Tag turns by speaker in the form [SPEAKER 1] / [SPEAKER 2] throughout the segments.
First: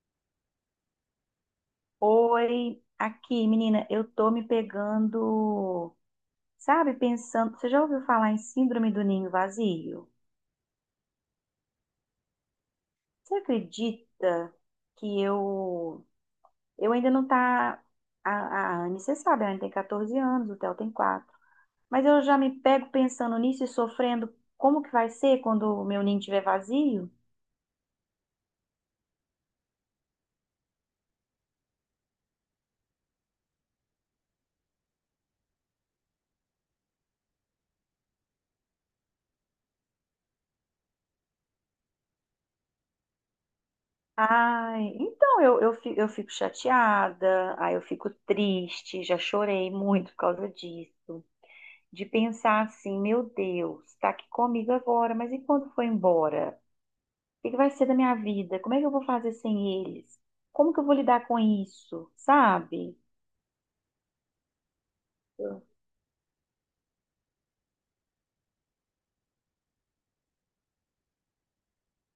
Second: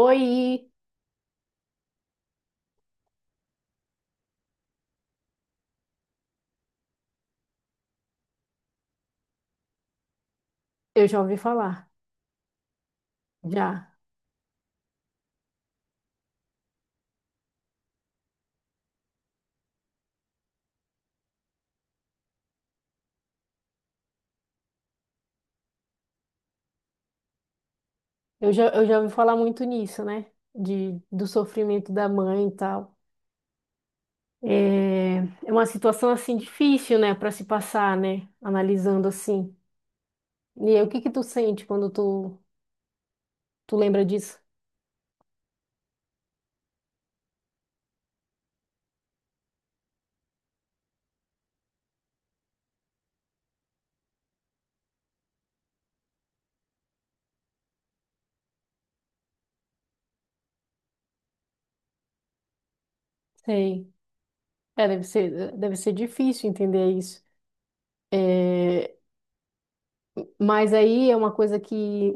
[SPEAKER 1] Oi,
[SPEAKER 2] Oi, aqui, menina, eu tô me pegando, sabe, pensando. Você já ouviu falar em síndrome do ninho vazio?
[SPEAKER 1] eu já ouvi falar,
[SPEAKER 2] Você
[SPEAKER 1] já.
[SPEAKER 2] acredita que eu ainda não tá a Anne, você sabe, a Anne tem 14 anos, o Theo tem 4. Mas eu já me pego pensando nisso e sofrendo como que vai ser quando o meu ninho estiver vazio?
[SPEAKER 1] Eu já ouvi falar muito nisso, né? Do sofrimento da mãe e tal. É, é uma situação assim difícil, né, para se passar, né? Analisando assim. E aí, o que que tu sente quando tu lembra disso?
[SPEAKER 2] Ai, então eu fico chateada, aí eu fico triste, já chorei muito por causa disso. De pensar assim, meu Deus, está aqui comigo agora, mas e quando for embora? O que que vai ser da minha vida? Como é que eu vou fazer sem eles? Como que eu vou lidar com isso? Sabe?
[SPEAKER 1] Sei. É, deve ser difícil entender isso. É, mas aí é uma coisa que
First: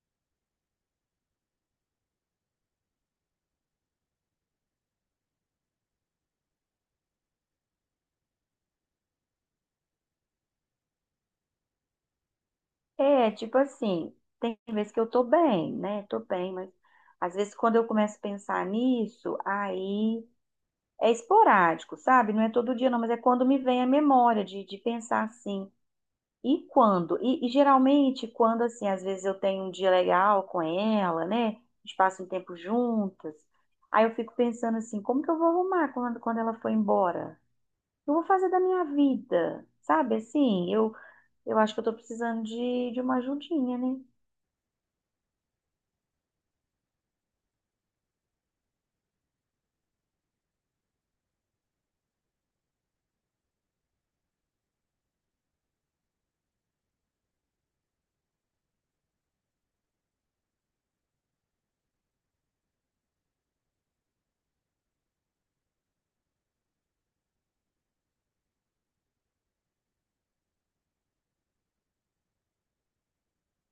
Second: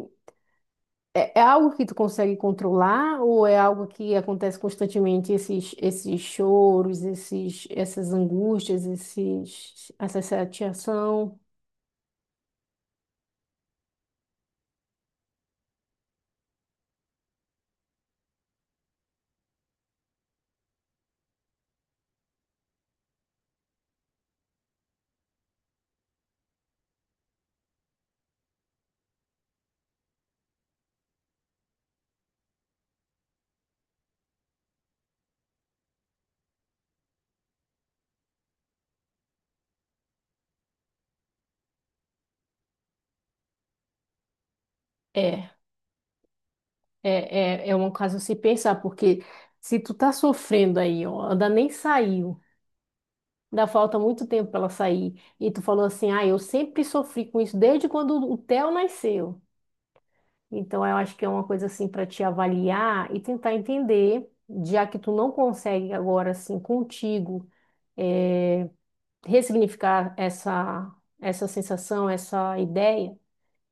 [SPEAKER 1] É, é algo que tu consegue controlar ou é algo que acontece constantemente, esses choros, essas angústias, essa chateação?
[SPEAKER 2] É, tipo assim, tem vezes que eu tô bem, né? Tô bem, mas às vezes quando eu começo a pensar nisso, aí é esporádico, sabe? Não é todo dia, não, mas é quando me vem a memória de pensar assim. E quando? E geralmente, quando assim, às vezes eu tenho um dia legal com ela, né? A gente passa um tempo juntas. Aí eu fico pensando assim, como que eu vou arrumar quando ela for embora? O que eu vou fazer da minha vida, sabe? Assim, eu acho que eu tô precisando de uma ajudinha, né?
[SPEAKER 1] É, é, é um caso a se pensar, porque se tu tá sofrendo aí, ó, ainda nem saiu, ainda falta muito tempo pra ela sair, e tu falou assim, ah, eu sempre sofri com isso desde quando o Theo nasceu. Então, eu acho que é uma coisa assim para te avaliar e tentar entender, já que tu não consegue agora assim contigo é, ressignificar essa sensação, essa ideia,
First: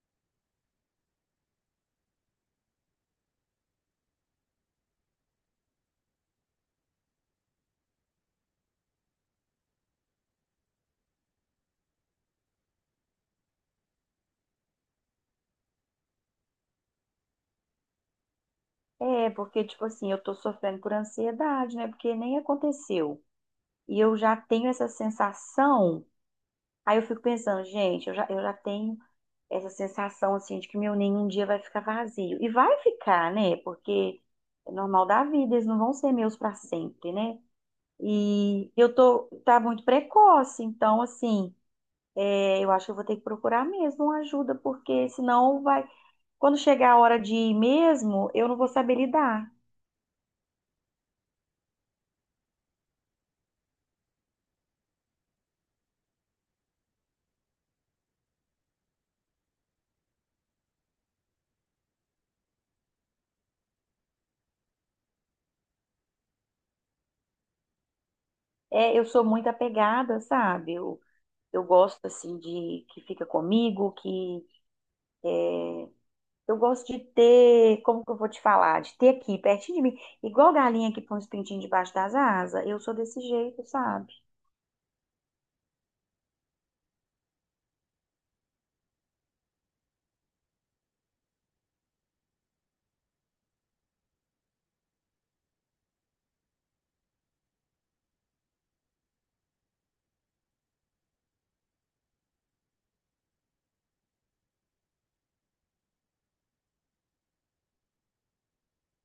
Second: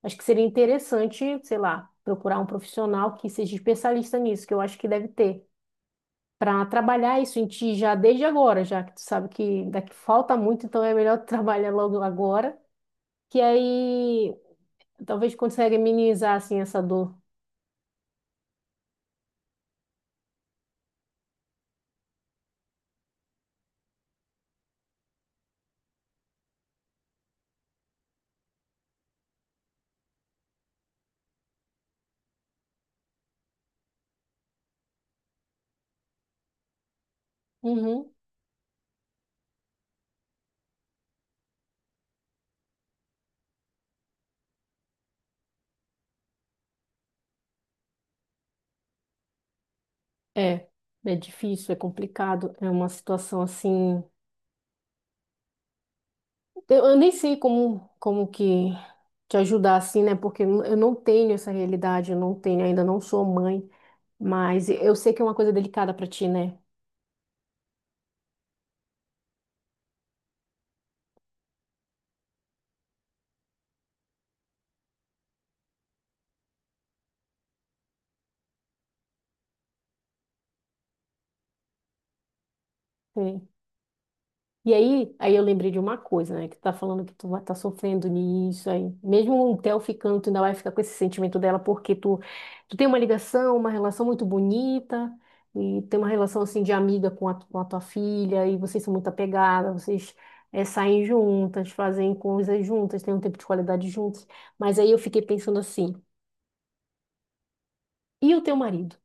[SPEAKER 1] acho que seria interessante, sei lá, procurar um profissional que seja especialista nisso, que eu acho que deve ter, para trabalhar isso em ti já desde agora, já que tu sabe que daqui falta muito, então é melhor tu trabalhar logo agora, que aí talvez consiga minimizar assim essa dor.
[SPEAKER 2] É, porque, tipo assim, eu tô sofrendo por ansiedade, né? Porque nem aconteceu. E eu já tenho essa sensação. Aí eu fico pensando, gente, eu já tenho essa sensação assim de que meu ninho um dia vai ficar vazio. E vai ficar, né? Porque é normal da vida, eles não vão ser meus para sempre, né?
[SPEAKER 1] Uhum.
[SPEAKER 2] E eu tô muito precoce, então assim, é, eu acho que eu vou ter que procurar mesmo uma ajuda, porque senão vai, quando chegar a hora de ir mesmo, eu não vou saber lidar.
[SPEAKER 1] É, é difícil, é complicado, é uma situação assim. Eu nem sei como que te ajudar assim, né? Porque eu não tenho essa realidade, eu não tenho, ainda não sou mãe, mas eu sei que é uma coisa delicada pra ti, né?
[SPEAKER 2] É, eu sou muito apegada, sabe? Eu gosto assim de que fica comigo, que eu gosto de ter, como que eu vou te falar? De ter aqui, pertinho de mim. Igual galinha que põe os pintinhos debaixo das asas. Eu sou desse jeito, sabe?
[SPEAKER 1] Aí eu lembrei de uma coisa, né? Que tu tá falando que tu vai tá sofrendo nisso aí. Mesmo o Theo ficando, tu ainda vai ficar com esse sentimento dela porque tu tem uma ligação, uma relação muito bonita e tem uma relação assim de amiga com a tua filha, e vocês são muito apegadas, vocês saem juntas, fazem coisas juntas, têm um tempo de qualidade juntas. Mas aí eu fiquei pensando assim, e o teu marido?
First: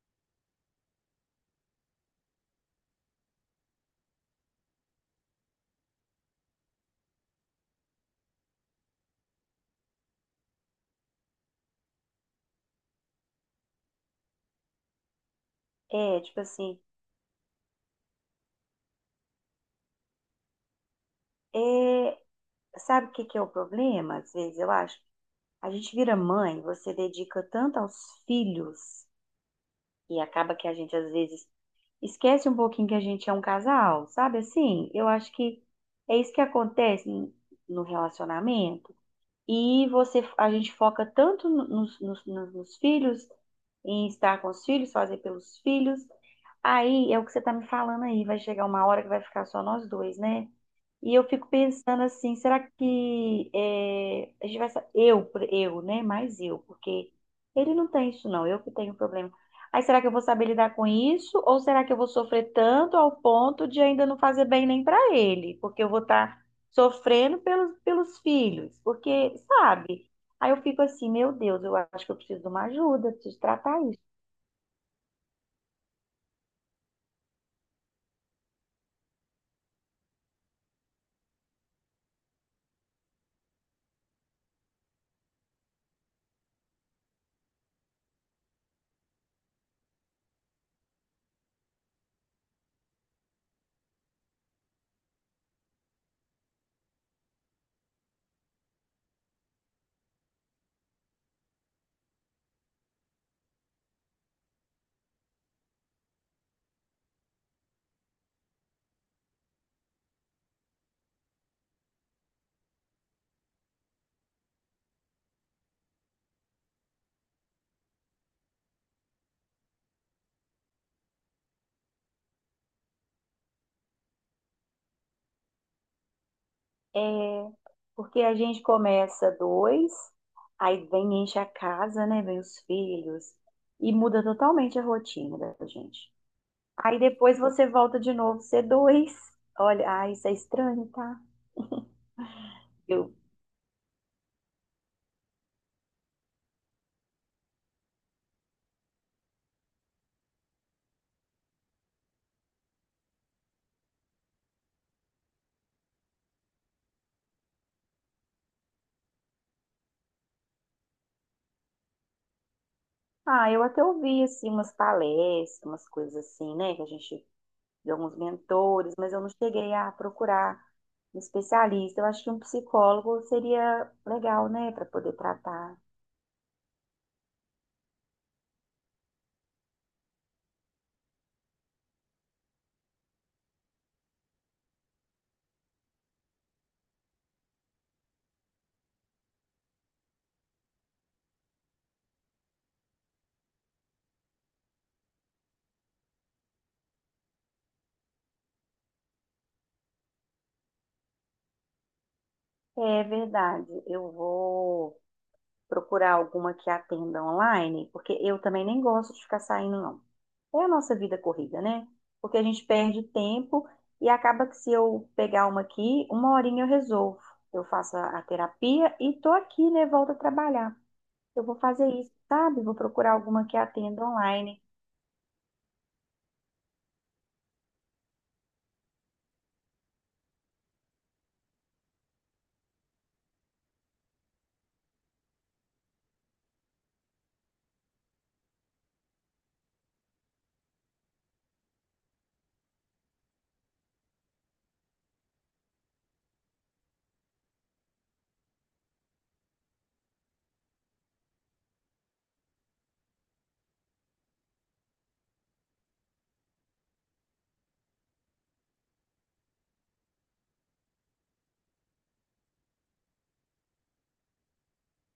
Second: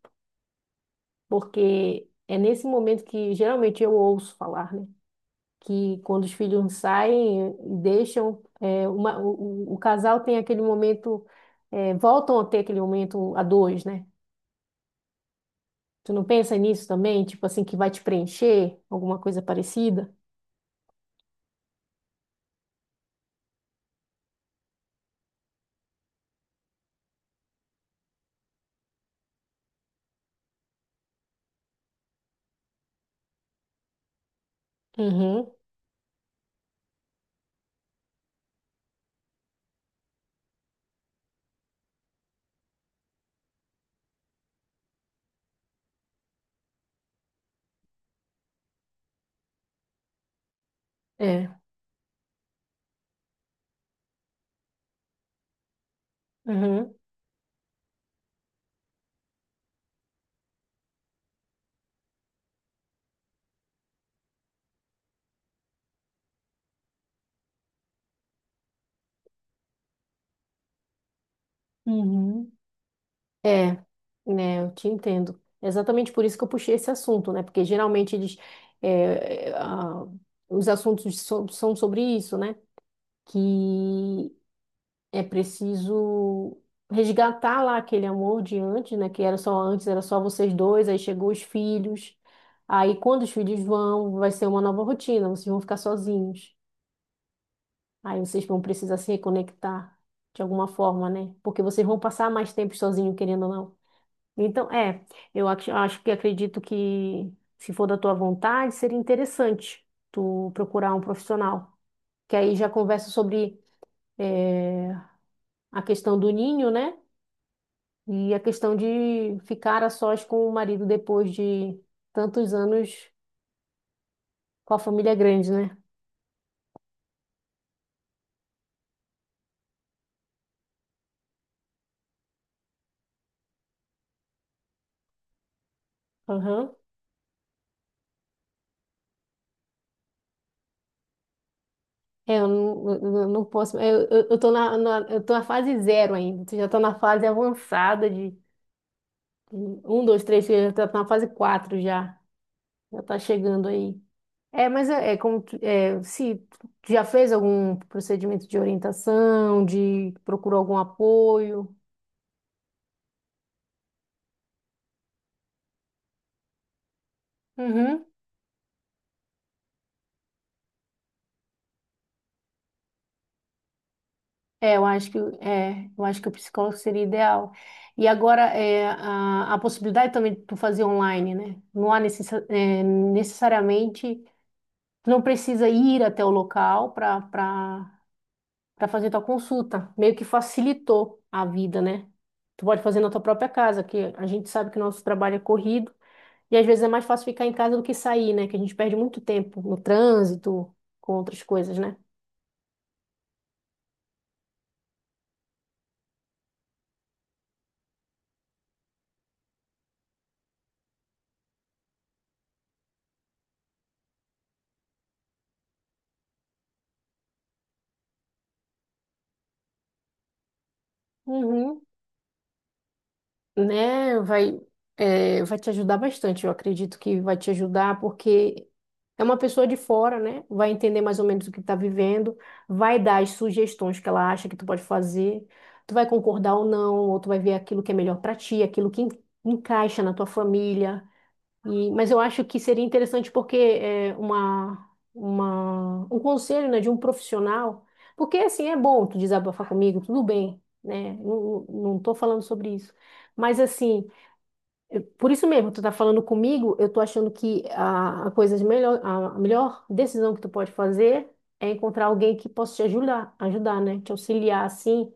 [SPEAKER 1] Porque é nesse momento que geralmente eu ouço falar, né? Que quando os filhos saem, deixam o casal tem aquele momento, é, voltam a ter aquele momento a dois, né? Tu
[SPEAKER 2] É,
[SPEAKER 1] não
[SPEAKER 2] tipo
[SPEAKER 1] pensa
[SPEAKER 2] assim,
[SPEAKER 1] nisso também? Tipo assim, que vai te preencher, alguma coisa parecida?
[SPEAKER 2] é, sabe o que que é o problema? Às vezes, eu acho. A gente vira mãe, você dedica tanto aos filhos e acaba que a gente, às vezes, esquece um pouquinho que a gente é um casal, sabe assim? Eu acho
[SPEAKER 1] Uhum,
[SPEAKER 2] que é isso que acontece no relacionamento. E você, a gente foca tanto nos filhos, em estar com os filhos, fazer pelos filhos. Aí é o que você está me falando aí, vai chegar uma hora que vai ficar só nós dois, né? E eu fico
[SPEAKER 1] é.
[SPEAKER 2] pensando assim, será que é, a gente vai sa- eu, por- eu, né? Mais eu,
[SPEAKER 1] Uhum,
[SPEAKER 2] porque ele não tem isso não, eu que tenho problema. Aí será que eu vou saber lidar com isso? Ou será que eu vou sofrer tanto ao ponto de ainda não fazer bem nem para ele? Porque eu vou estar sofrendo pelos filhos, porque, sabe? Aí eu fico assim, meu Deus, eu acho que eu preciso de
[SPEAKER 1] uhum.
[SPEAKER 2] uma ajuda, preciso
[SPEAKER 1] É,
[SPEAKER 2] tratar isso.
[SPEAKER 1] né, eu te entendo. Exatamente por isso que eu puxei esse assunto, né? Porque geralmente eles, é, é, a- os são sobre isso, né? Que é preciso resgatar lá aquele amor de antes, né? Que era só antes, era só vocês dois, aí chegou os filhos. Aí quando os filhos vão, vai ser uma nova rotina, vocês vão ficar sozinhos. Aí vocês vão precisar se reconectar de alguma forma, né? Porque vocês vão passar mais tempo sozinhos, querendo ou não. Então, é, eu acho que acredito que, se for da tua vontade, seria interessante tu procurar um profissional, que aí já conversa sobre eh, a questão do ninho, né? E a questão de ficar a sós com o marido depois de tantos anos com a família grande, né?
[SPEAKER 2] É, porque a gente começa dois, aí vem, enche a casa, né? Vem os filhos, e muda totalmente a rotina da gente.
[SPEAKER 1] Aham.
[SPEAKER 2] Aí depois você volta de novo, ser dois. Olha, ah, isso é estranho, tá?
[SPEAKER 1] É,
[SPEAKER 2] Eu,
[SPEAKER 1] eu não posso. Eu tô eu tô na fase zero ainda. Tu já tá na fase avançada de um, dois, três, tu já tá na fase quatro já. Já tá chegando aí. É, mas é, é como é, se tu já fez algum procedimento de orientação, de procurou algum apoio.
[SPEAKER 2] ah, eu até ouvi, assim, umas palestras, umas coisas assim, né? Que a gente, de
[SPEAKER 1] Uhum.
[SPEAKER 2] alguns mentores, mas eu não cheguei a procurar um especialista. Eu acho que um psicólogo seria legal, né,
[SPEAKER 1] É,
[SPEAKER 2] para poder tratar.
[SPEAKER 1] eu acho que o psicólogo seria ideal. E agora é a possibilidade também de tu fazer online, né? Não há necessariamente, tu não precisa ir até o local para fazer tua consulta. Meio que facilitou a vida, né? Tu pode fazer na tua própria casa, que a gente sabe que o nosso trabalho é corrido. E às vezes é mais fácil ficar em casa do que sair, né? Que a gente perde muito tempo no trânsito, com outras coisas, né?
[SPEAKER 2] É verdade. Eu vou procurar alguma que atenda online, porque eu também nem gosto de ficar saindo, não. É a nossa vida corrida, né? Porque a gente perde tempo e acaba que se eu pegar uma aqui, uma horinha eu resolvo. Eu faço a terapia e tô aqui, né? Volto a trabalhar. Eu vou
[SPEAKER 1] Uhum.
[SPEAKER 2] fazer isso, sabe? Vou procurar alguma que atenda
[SPEAKER 1] Né?
[SPEAKER 2] online.
[SPEAKER 1] Vai te ajudar bastante, eu acredito que vai te ajudar, porque é uma pessoa de fora, né? Vai entender mais ou menos o que está vivendo, vai dar as sugestões que ela acha que tu pode fazer, tu vai concordar ou não, ou tu vai ver aquilo que é melhor para ti, aquilo que encaixa na tua família. Mas eu acho que seria interessante porque é, um conselho, né, de um profissional, porque assim é bom tu desabafar comigo, tudo bem, né? Não tô falando sobre isso. Mas assim, por isso mesmo, tu tá falando comigo, eu tô achando que a a melhor decisão que tu pode fazer é encontrar alguém que possa te ajudar, né? Te auxiliar assim,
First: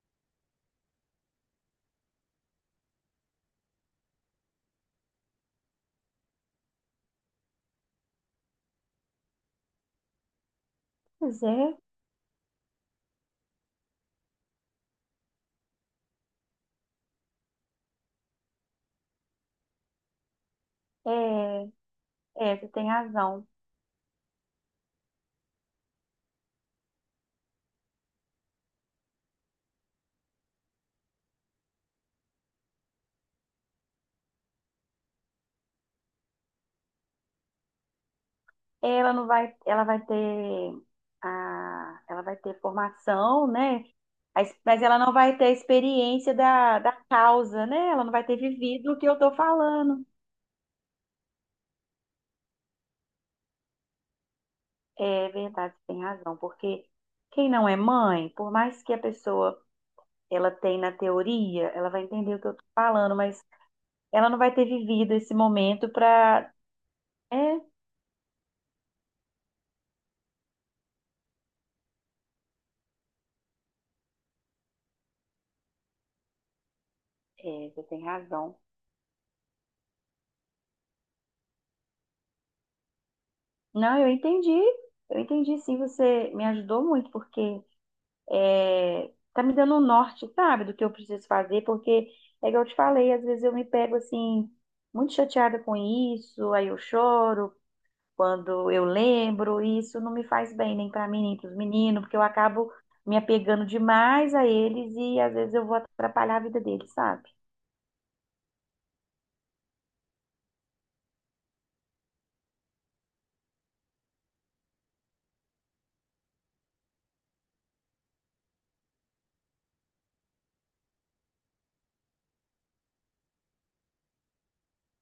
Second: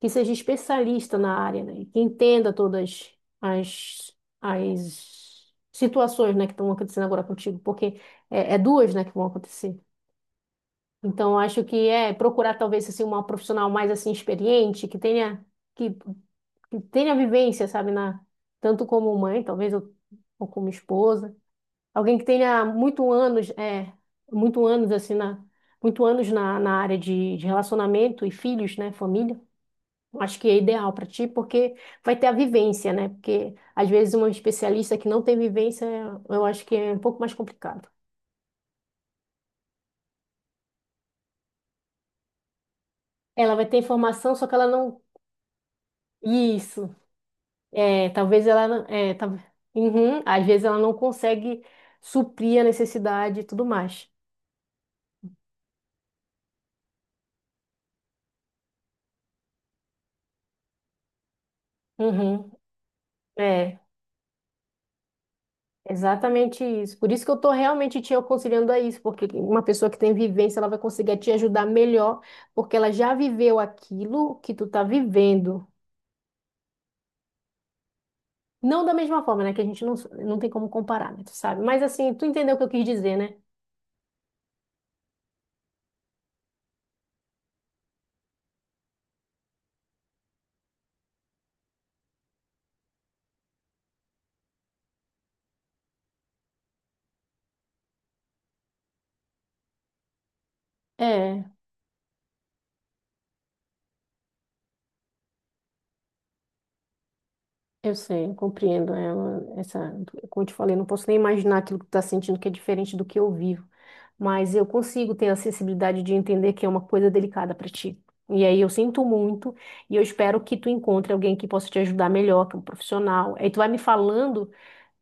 [SPEAKER 1] que seja especialista na área, né? Que entenda todas as, as situações, né, que estão acontecendo agora contigo, porque é, é duas, né, que vão acontecer. Então,
[SPEAKER 2] Pois
[SPEAKER 1] acho
[SPEAKER 2] é,
[SPEAKER 1] que é procurar talvez assim uma profissional mais assim experiente, que tenha que, que tenha vivência, sabe, na tanto como mãe, talvez, ou como esposa,
[SPEAKER 2] é,
[SPEAKER 1] alguém que tenha
[SPEAKER 2] você tem
[SPEAKER 1] muito
[SPEAKER 2] razão.
[SPEAKER 1] anos, é, muito anos assim na muito anos na área de relacionamento e filhos, né, família. Acho que é ideal para ti, porque vai ter a vivência, né? Porque às vezes uma especialista que não tem vivência, eu acho que é um pouco mais complicado.
[SPEAKER 2] Ela não vai, ela vai ter a, ela vai ter formação,
[SPEAKER 1] Ela vai ter
[SPEAKER 2] né?
[SPEAKER 1] informação,
[SPEAKER 2] A
[SPEAKER 1] só que ela
[SPEAKER 2] mas ela
[SPEAKER 1] não.
[SPEAKER 2] não vai ter a experiência da
[SPEAKER 1] Isso.
[SPEAKER 2] causa, né? Ela
[SPEAKER 1] É,
[SPEAKER 2] não vai ter
[SPEAKER 1] talvez ela. Não-
[SPEAKER 2] vivido o que
[SPEAKER 1] É,
[SPEAKER 2] eu
[SPEAKER 1] tal-
[SPEAKER 2] tô falando.
[SPEAKER 1] uhum. Às vezes ela não consegue suprir a necessidade e tudo mais.
[SPEAKER 2] É verdade, você tem razão, porque quem não é mãe, por mais que a pessoa ela tenha na teoria, ela vai entender o que
[SPEAKER 1] Uhum.
[SPEAKER 2] eu tô falando, mas
[SPEAKER 1] É,
[SPEAKER 2] ela não vai ter vivido esse momento para.
[SPEAKER 1] exatamente isso. Por isso que eu
[SPEAKER 2] É,
[SPEAKER 1] estou realmente te aconselhando a isso, porque uma pessoa que tem vivência, ela vai conseguir te ajudar melhor, porque ela já viveu aquilo que tu tá vivendo.
[SPEAKER 2] você tem razão.
[SPEAKER 1] Não da mesma forma, né? Que a gente não, não tem como comparar, né? Tu sabe? Mas assim, tu entendeu o que eu quis dizer, né?
[SPEAKER 2] Não, eu entendi sim, você me ajudou muito, porque é, tá me dando um norte, sabe, do que eu preciso fazer, porque é que eu te falei, às vezes eu me pego assim, muito chateada com isso, aí eu choro quando eu lembro, e isso não me faz bem nem para mim, nem para
[SPEAKER 1] É,
[SPEAKER 2] os meninos, porque eu acabo me apegando demais a eles e às vezes eu vou atrapalhar a vida deles, sabe?
[SPEAKER 1] eu sei, eu compreendo. Essa, como eu te falei, eu não posso nem imaginar aquilo que tu tá sentindo, que é diferente do que eu vivo. Mas eu consigo ter a sensibilidade de entender que é uma coisa delicada para ti. E aí eu sinto muito, e eu espero que tu encontre alguém que possa te ajudar melhor, que é um profissional. Aí tu vai me falando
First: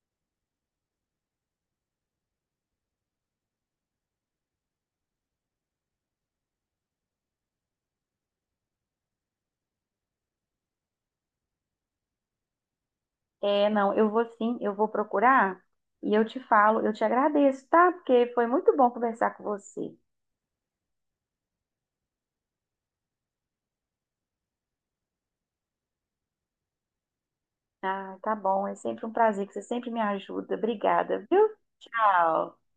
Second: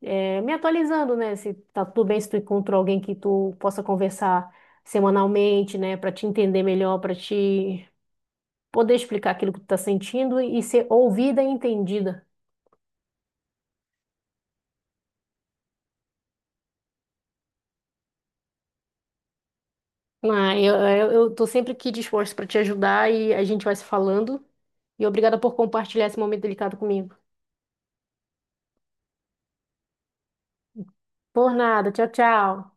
[SPEAKER 1] é, me atualizando, né? Se tá tudo bem, se tu encontrou alguém que tu possa conversar semanalmente, né? Pra te entender melhor, pra te poder explicar aquilo que tu tá sentindo e ser ouvida e entendida.
[SPEAKER 2] É, não, eu vou sim, eu vou procurar e eu te falo, eu te agradeço, tá? Porque foi muito bom conversar com você.
[SPEAKER 1] Ah, eu tô sempre aqui disposto pra te ajudar e a gente vai se falando. E obrigada por compartilhar esse momento delicado comigo.
[SPEAKER 2] Ah, tá bom, é sempre um prazer que você sempre me ajuda. Obrigada, viu?
[SPEAKER 1] Por nada, tchau,
[SPEAKER 2] Tchau.
[SPEAKER 1] tchau.